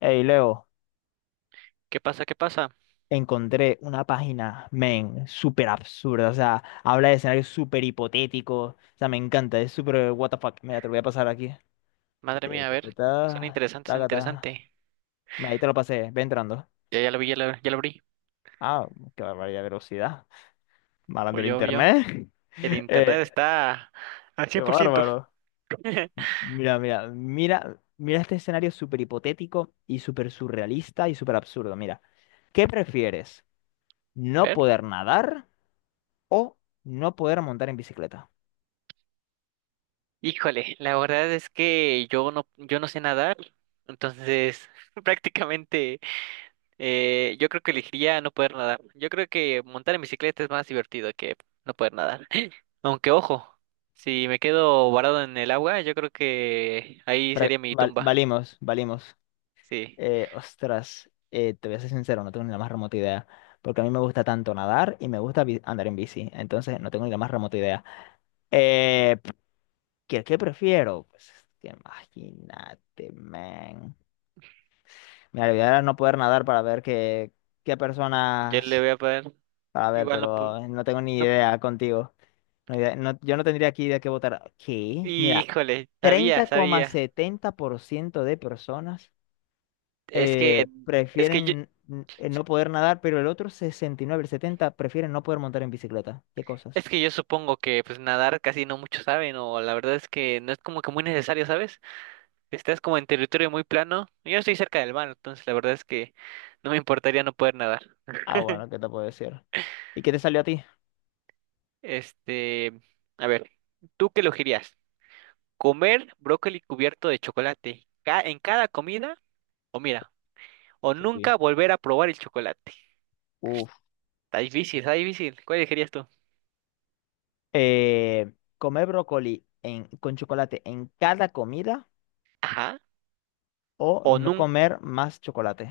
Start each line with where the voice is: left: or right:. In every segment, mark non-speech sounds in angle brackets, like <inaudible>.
left: Hey, Leo,
right: ¿Qué pasa? ¿Qué pasa?
left: encontré una página, men, súper absurda. O sea, habla de escenarios súper hipotéticos. O sea, me encanta, es súper what the fuck. Mira, te lo voy a pasar aquí.
right: Madre mía, a ver, son
left: Ta,
right: interesantes, son
left: taca, ta.
right: interesantes.
left: Mira, ahí te lo pasé, ve entrando.
right: Ya lo vi, ya lo abrí.
left: Ah, qué barbaridad de velocidad.
right: O
left: Malando el
right: yo.
left: internet. <laughs>
right: El internet
left: Eh,
right: está al
left: Qué
right: 100%.
left: bárbaro.
right: <laughs>
left: Mira, mira, mira, mira este escenario súper hipotético y súper surrealista y súper absurdo. Mira, ¿qué prefieres?
right: A
left: ¿No
right: ver.
left: poder nadar o no poder montar en bicicleta?
right: Híjole, la verdad es que yo no sé nadar, entonces <laughs> prácticamente yo creo que elegiría no poder nadar. Yo creo que montar en bicicleta es más divertido que no poder nadar. <laughs> Aunque ojo, si me quedo varado en el agua, yo creo que ahí sería mi tumba.
left: Valimos, valimos.
right: Sí.
left: Ostras, te voy a ser sincero, no tengo ni la más remota idea. Porque a mí me gusta tanto nadar y me gusta andar en bici. Entonces, no tengo ni la más remota idea. Eh, qué prefiero? Pues es que imagínate, man. Mira, la idea era no poder nadar para ver qué
right: Yo le
left: personas.
right: voy a poner.
left: Para ver,
right: Igual no,
left: pero no tengo ni
right: no.
left: idea contigo. Yo no tendría aquí de qué votar. ¿Qué? Mira,
right: Híjole, sabía,
left: treinta coma
right: sabía.
left: setenta por ciento de personas.
right: Es que, es que yo,
left: Prefieren no poder nadar, pero el otro 69, el 70 prefieren no poder montar en bicicleta. ¿Qué cosas?
right: es que yo supongo que pues nadar casi no muchos saben, o la verdad es que no es como que muy necesario, ¿sabes? Estás como en territorio muy plano. Yo estoy cerca del mar, entonces la verdad es que no me importaría no poder nadar.
left: Ah, bueno, ¿qué te puedo decir? ¿Y qué te salió a ti?
right: Este, a ver, ¿tú qué elegirías? ¿Comer brócoli cubierto de chocolate en cada comida? O mira, o
left: Uy.
right: nunca volver a probar el chocolate.
left: Uf.
right: Está difícil, está difícil. ¿Cuál elegirías tú?
left: ¿Comer brócoli con chocolate en cada comida
right: Ajá.
left: o
right: O
left: no
right: nunca.
left: comer más chocolate?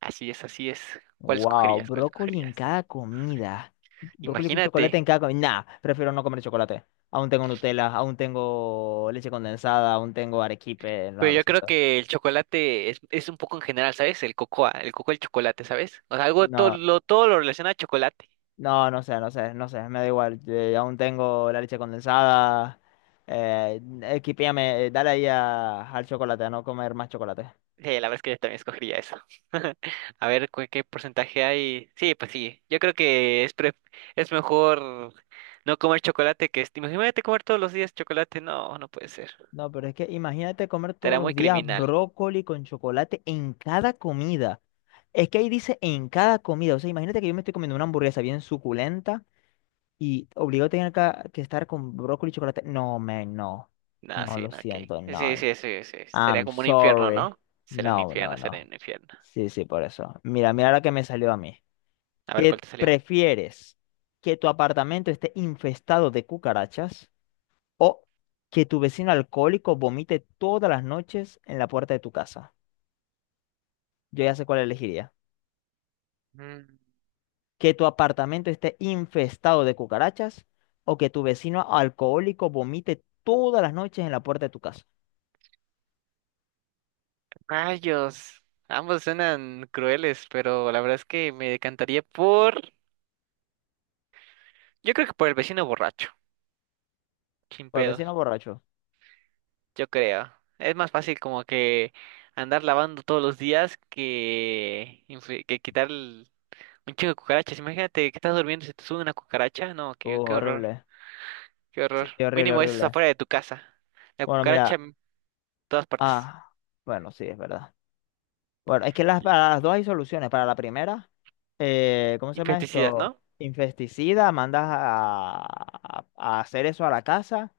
right: Así es, así es. ¿Cuál
left: Wow,
right: escogerías? ¿Cuál
left: brócoli en
right: escogerías?
left: cada comida. Brócoli con chocolate en
right: Imagínate.
left: cada comida. Nah, prefiero no comer chocolate. Aún tengo Nutella, aún tengo leche condensada, aún tengo arequipe. No,
right: Pero
left: lo
right: yo creo
left: siento.
right: que el chocolate es un poco en general, ¿sabes? El cocoa, el chocolate, ¿sabes? O sea, algo, todo
left: No,
right: lo, todo lo relaciona a chocolate.
left: no, no sé, no sé, no sé, me da igual. Aún tengo la leche condensada. Equipéame, dale ahí al chocolate, a no comer más chocolate.
right: Sí, la verdad es que yo también escogería eso. <laughs> A ver, ¿qué porcentaje hay? Sí, pues sí. Yo creo que es mejor no comer chocolate que imagínate comer todos los días chocolate. No, no puede ser.
left: No, pero es que imagínate comer
right: Te
left: todos
right: hará
left: los
right: muy
left: días
right: criminal.
left: brócoli con chocolate en cada comida. Es que ahí dice en cada comida. O sea, imagínate que yo me estoy comiendo una hamburguesa bien suculenta y obligado a tener que estar con brócoli y chocolate. No, men, no.
right: No,
left: No,
right: sí,
left: lo
right: no, ok.
left: siento, no.
right: Sí, sí, sí, sí. Sería
left: I'm
right: como un infierno,
left: sorry.
right: ¿no? Sería un
left: No, no,
right: infierno, sería
left: no.
right: un infierno.
left: Sí, sí, por eso. Mira, mira la que me salió a mí.
right: A ver, ¿cuál
left: ¿Qué
right: te salió?
left: prefieres? ¿Que tu apartamento esté infestado de cucarachas o que tu vecino alcohólico vomite todas las noches en la puerta de tu casa? Yo ya sé cuál elegiría.
right: Mm,
left: ¿Que tu apartamento esté infestado de cucarachas o que tu vecino alcohólico vomite todas las noches en la puerta de tu casa?
right: rayos. Ambos suenan crueles, pero la verdad es que me decantaría por... yo creo que por el vecino borracho. Sin
left: Por el vecino
right: pedos,
left: borracho.
right: yo creo. Es más fácil como que andar lavando todos los días que quitar un chingo de cucarachas. Imagínate que estás durmiendo y se te sube una cucaracha. No, qué, qué horror,
left: Horrible.
right: qué
left: Sí,
right: horror.
left: sí, horrible,
right: Mínimo eso es
left: horrible.
right: afuera de tu casa. La
left: Bueno,
right: cucaracha
left: mira.
right: todas partes.
left: Ah, bueno, sí, es verdad. Bueno, es que las,
right: Y-
left: para las dos hay soluciones. Para la primera, ¿cómo se llama
right: Infesticidas,
left: esto?
right: ¿no?
left: Infesticida, mandas a hacer eso a la casa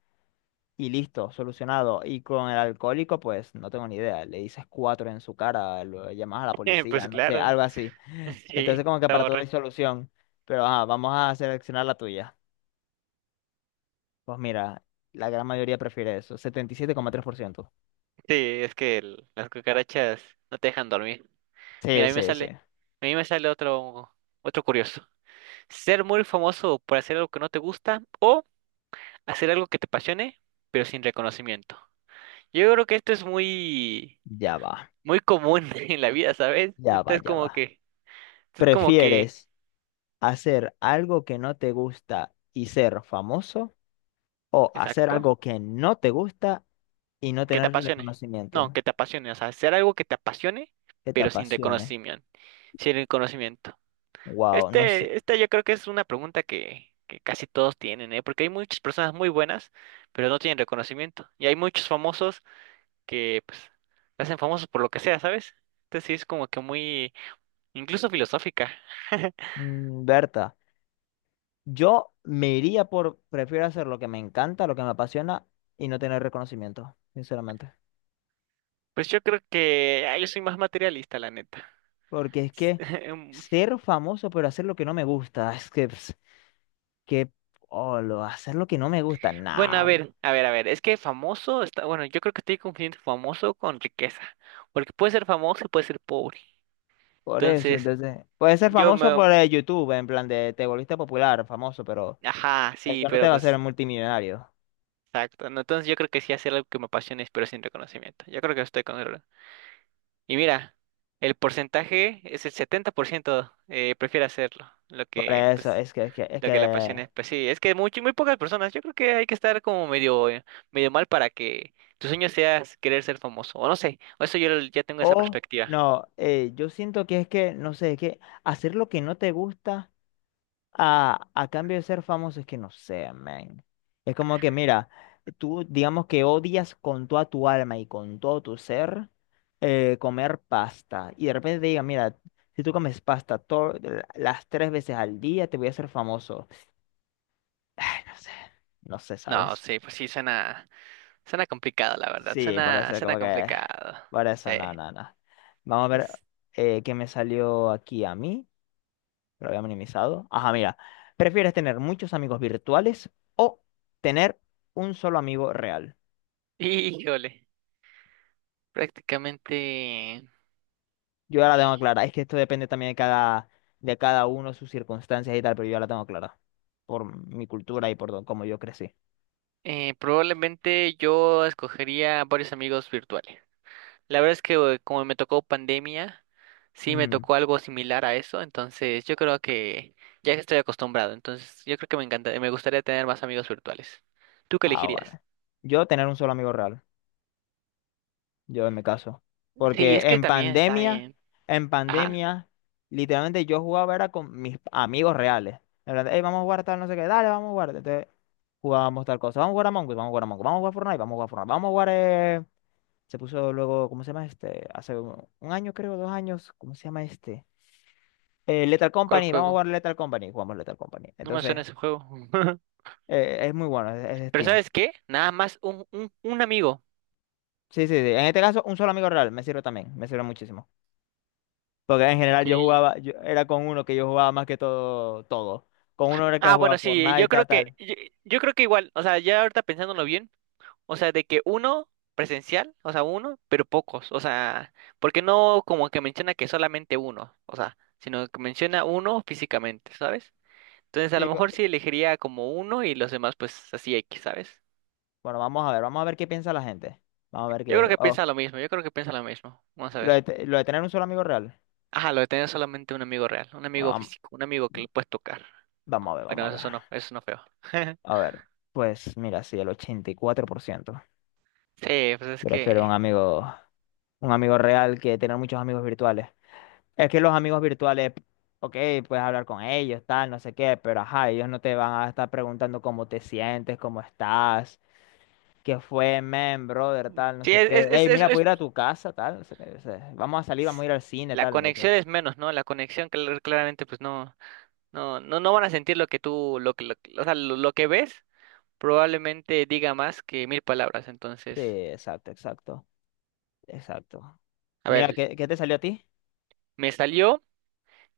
left: y listo, solucionado. Y con el alcohólico, pues no tengo ni idea. Le dices cuatro en su cara, lo llamas a la
right: <laughs>
left: policía,
right: Pues
left: no sé,
right: claro,
left: algo así.
right: <laughs>
left: Entonces,
right: sí,
left: como que
right: está
left: para todo hay
right: borracho.
left: solución. Pero ajá, vamos a seleccionar la tuya. Pues mira, la gran mayoría prefiere eso, 77,3%.
right: Sí, es que las cucarachas no te dejan dormir. Mira,
left: Sí,
right: a mí me
left: sí, sí.
right: sale, a mí me sale otro, otro curioso. Ser muy famoso por hacer algo que no te gusta o hacer algo que te apasione, pero sin reconocimiento. Yo creo que esto es muy,
left: Ya va,
right: muy común <laughs> en la vida, ¿sabes?
left: ya
right: Esto
left: va,
right: es
left: ya
right: como
left: va.
right: que, esto es como que,
left: ¿Prefieres hacer algo que no te gusta y ser famoso o hacer
right: exacto.
left: algo que no te gusta y no
right: Que te
left: tener
right: apasione. No,
left: reconocimiento?
right: que te apasione, o sea, hacer algo que te apasione,
left: Que te
right: pero sin
left: apasione.
right: reconocimiento, sin reconocimiento.
left: Wow, no sé.
right: Este, esta yo creo que es una pregunta que casi todos tienen, ¿eh? Porque hay muchas personas muy buenas, pero no tienen reconocimiento. Y hay muchos famosos que, pues, se hacen famosos por lo que sea, ¿sabes? Entonces sí es como que muy, incluso filosófica. <laughs>
left: Mm, Berta, yo me iría por, prefiero hacer lo que me encanta, lo que me apasiona y no tener reconocimiento, sinceramente.
right: Pues yo creo que, ah, yo soy más materialista, la neta.
left: Porque es que
right: <laughs>
left: ser famoso pero hacer lo que no me gusta, es que, pss, que, oh, hacer lo que no me gusta,
right: Bueno, a
left: nada.
right: ver, a ver, a ver, es que famoso está, bueno, yo creo que estoy confundiendo famoso con riqueza, porque puede ser famoso y puede ser pobre.
left: Por eso,
right: Entonces,
left: entonces, puede ser
right: yo
left: famoso por
right: me,
left: YouTube, en plan de te volviste popular, famoso, pero
right: ajá, sí,
left: eso no te
right: pero
left: va a hacer
right: pues,
left: multimillonario.
right: exacto, no, entonces yo creo que sí hacer algo que me apasione, pero sin reconocimiento. Yo creo que estoy con él. Y mira, el porcentaje es el 70% prefiere hacerlo, lo
left: Por
right: que,
left: eso,
right: pues,
left: es que, es que, es
right: lo que la pasión
left: que,
right: es, pues sí, es que muy, muy pocas personas, yo creo que hay que estar como medio, medio mal para que tu sueño sea querer ser famoso, o no sé, o eso yo ya tengo esa
left: o
right: perspectiva.
left: no, yo siento que es que, no sé, es que hacer lo que no te gusta. A cambio de ser famoso es que no sé, man. Es como que, mira, tú digamos que odias con toda tu alma y con todo tu ser comer pasta. Y de repente te digan, mira, si tú comes pasta las 3 veces al día, te voy a hacer famoso. Ay, no sé, no sé,
right: No,
left: ¿sabes?
right: sí, pues sí, suena, suena complicado, la verdad,
left: Sí, por
right: suena,
left: eso
right: suena
left: como que…
right: complicado,
left: Por
right: sí.
left: eso, no, no, no. Vamos a ver
right: Es-
left: qué me salió aquí a mí. Lo había minimizado. Ajá, mira. ¿Prefieres tener muchos amigos virtuales o tener un solo amigo real?
right: <laughs> híjole, prácticamente,
left: Yo ya la tengo clara. Es que esto depende también de cada uno, sus circunstancias y tal, pero yo ya la tengo clara. Por mi cultura y por cómo yo crecí.
right: probablemente yo escogería varios amigos virtuales. La verdad es que como me tocó pandemia, sí me
left: Ujú.
right: tocó algo similar a eso, entonces yo creo que ya que estoy acostumbrado, entonces yo creo que me encanta, me gustaría tener más amigos virtuales. ¿Tú qué
left: Ah,
right: elegirías?
left: bueno. Yo tener un solo amigo real. Yo en mi caso.
right: Sí, es
left: Porque
right: que también está bien.
left: en
right: Ajá,
left: pandemia, literalmente yo jugaba era con mis amigos reales. En plan, "Ey, vamos a jugar tal, no sé qué, dale, vamos a jugar". Entonces jugábamos tal cosa, vamos a jugar a Among Us, vamos a jugar a Among Us, vamos a jugar Fortnite, vamos a jugar Fortnite, vamos a jugar… Se puso luego, ¿cómo se llama este? Hace un año, creo, 2 años, ¿cómo se llama este? Lethal
right: ¿cuál
left: Company, vamos a
right: juego?
left: jugar Lethal Company, jugamos Lethal Company.
right: No me
left: Entonces,
right: suena ese juego. <laughs>
left: es muy bueno, es de
right: Pero
left: Steam.
right: ¿sabes qué? Nada más un amigo.
left: Sí, sí, sí. En este caso, un solo amigo real me sirve también, me sirve muchísimo. Porque en
right: Ok.
left: general yo jugaba, yo, era con uno que yo jugaba más que todo, todo. Con uno era que
right: Ah,
left: jugaba
right: bueno, sí,
left: Fortnite,
right: yo
left: tal,
right: creo que,
left: tal.
right: yo, yo creo que igual, o sea, ya ahorita pensándolo bien. O sea, de que uno presencial, o sea, uno, pero pocos. O sea, porque no como que menciona que solamente uno, o sea, sino que menciona uno físicamente, ¿sabes? Entonces, a lo
left: Sí,
right: mejor sí elegiría como uno y los demás, pues así X, ¿sabes?
left: bueno, vamos a ver qué piensa la gente. Vamos a ver
right: Yo creo
left: qué.
right: que
left: Oh,
right: piensa lo mismo, yo creo que piensa lo mismo. Vamos a ver.
left: lo de tener un solo amigo real.
right: Ajá, lo de tener solamente un amigo real, un
left: Bueno,
right: amigo físico, un amigo que le puedes tocar.
left: vamos, a ver,
right: Bueno,
left: vamos a ver.
right: eso no feo.
left: A
right: <laughs>
left: ver, pues mira, sí, el 84%.
right: Sí, pues es
left: Prefiero
right: que.
left: un amigo real que tener muchos amigos virtuales. Es que los amigos virtuales, ok, puedes hablar con ellos, tal, no sé qué, pero ajá, ellos no te van a estar preguntando cómo te sientes, cómo estás que fue, men, brother, tal, no
right: Sí,
left: sé qué. Hey, mira, puedo ir a tu casa, tal, no sé qué. O sea, vamos a salir, vamos a ir al cine,
right: la
left: tal. No sé qué.
right: conexión es menos, ¿no? La conexión, claramente, pues no. No, no, no van a sentir lo que tú, o sea, lo que ves probablemente diga más que mil palabras.
left: Sí,
right: Entonces,
left: exacto, exacto, exacto.
right: a ver,
left: Mira,
right: sí.
left: ¿qué te salió a ti?
right: Me salió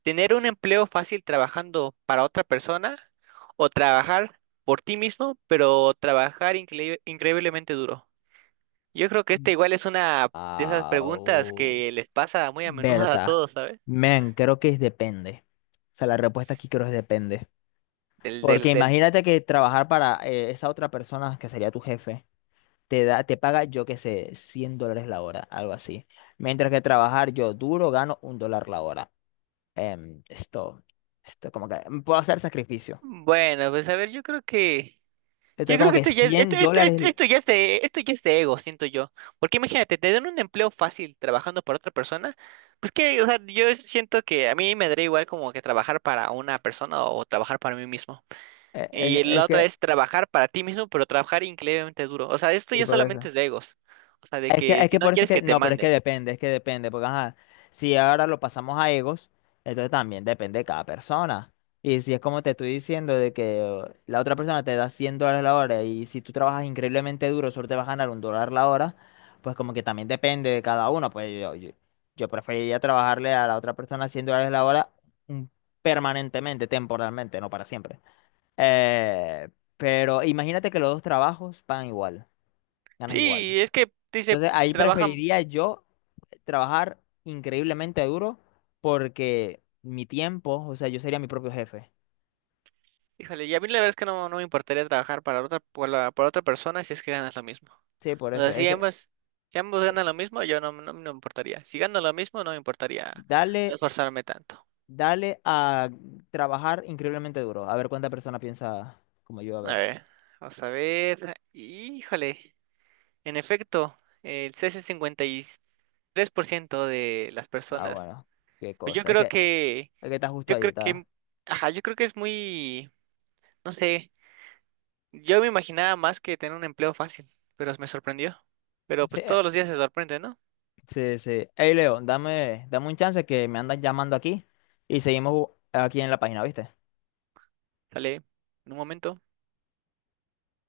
right: tener un empleo fácil trabajando para otra persona o trabajar por ti mismo, pero trabajar increíblemente duro. Yo creo que esta igual es una de esas preguntas
left: Au.
right: que les pasa muy a menudo a
left: Berta,
right: todos, ¿sabes?
left: men, creo que es depende. O sea, la respuesta aquí creo es depende.
right: Del,
left: Porque
right: del, del.
left: imagínate que trabajar para esa otra persona que sería tu jefe, te da, te paga, yo qué sé, $100 la hora, algo así. Mientras que trabajar yo duro gano $1 la hora. em, esto, esto, como que puedo hacer sacrificio.
right: Bueno, pues a ver, yo creo que yo
left: Esto
right: creo
left: como
right: que
left: que
right: esto ya es, esto,
left: 100
right: esto, esto,
left: dólares.
right: esto ya es de, esto ya es de ego, siento yo. Porque imagínate, te dan un empleo fácil trabajando para otra persona. Pues que, o sea, yo siento que a mí me daría igual como que trabajar para una persona o trabajar para mí mismo.
left: eh, eh,
right: Y
left: Es,
right: la otra
left: que,
right: es trabajar para ti mismo, pero trabajar increíblemente duro. O sea, esto
left: y
right: ya
left: por eso.
right: solamente es de egos. O sea, de
left: Es que,
right: que
left: es
right: si
left: que
right: no
left: por eso es
right: quieres
left: que,
right: que te
left: no, pero
right: manden.
left: es que depende, porque ajá, si ahora lo pasamos a egos, entonces también depende de cada persona. Y si es como te estoy diciendo de que la otra persona te da $100 la hora y si tú trabajas increíblemente duro, solo te vas a ganar $1 la hora, pues como que también depende de cada uno. Pues yo preferiría trabajarle a la otra persona $100 la hora mm, permanentemente, temporalmente, no para siempre. Eh, pero imagínate que los dos trabajos pagan igual, ganas igual.
right: Sí, es que dice,
left: Entonces ahí
right: trabajan,
left: preferiría yo trabajar increíblemente duro porque mi tiempo, o sea, yo sería mi propio jefe.
right: híjole, y a mí la verdad es que no, no me importaría trabajar para otra, para otra persona si es que ganas lo mismo.
left: Sí, por
right: O
left: eso.
right: sea, si
left: Es que
right: ambos, si ambos ganan lo mismo, yo no, no, no me importaría. Si gano lo mismo, no me importaría no
left: dale,
right: esforzarme tanto.
left: dale a trabajar increíblemente duro. A ver cuánta persona piensa como yo, a
right: A
left: ver.
right: ver, vamos a ver. Híjole, en efecto, el CS por ciento de las
left: Ah,
right: personas.
left: bueno, qué
right: Pues
left: cosa. Es que está justo
right: yo
left: ahí,
right: creo
left: está.
right: que, ajá, yo creo que es muy, no sé, yo me imaginaba más que tener un empleo fácil, pero me sorprendió. Pero
left: Sí,
right: pues todos los días se sorprende, ¿no?
left: sí, sí. Hey, Leo, dame un chance que me andan llamando aquí y seguimos aquí en la página, ¿viste?
right: Sale en un momento.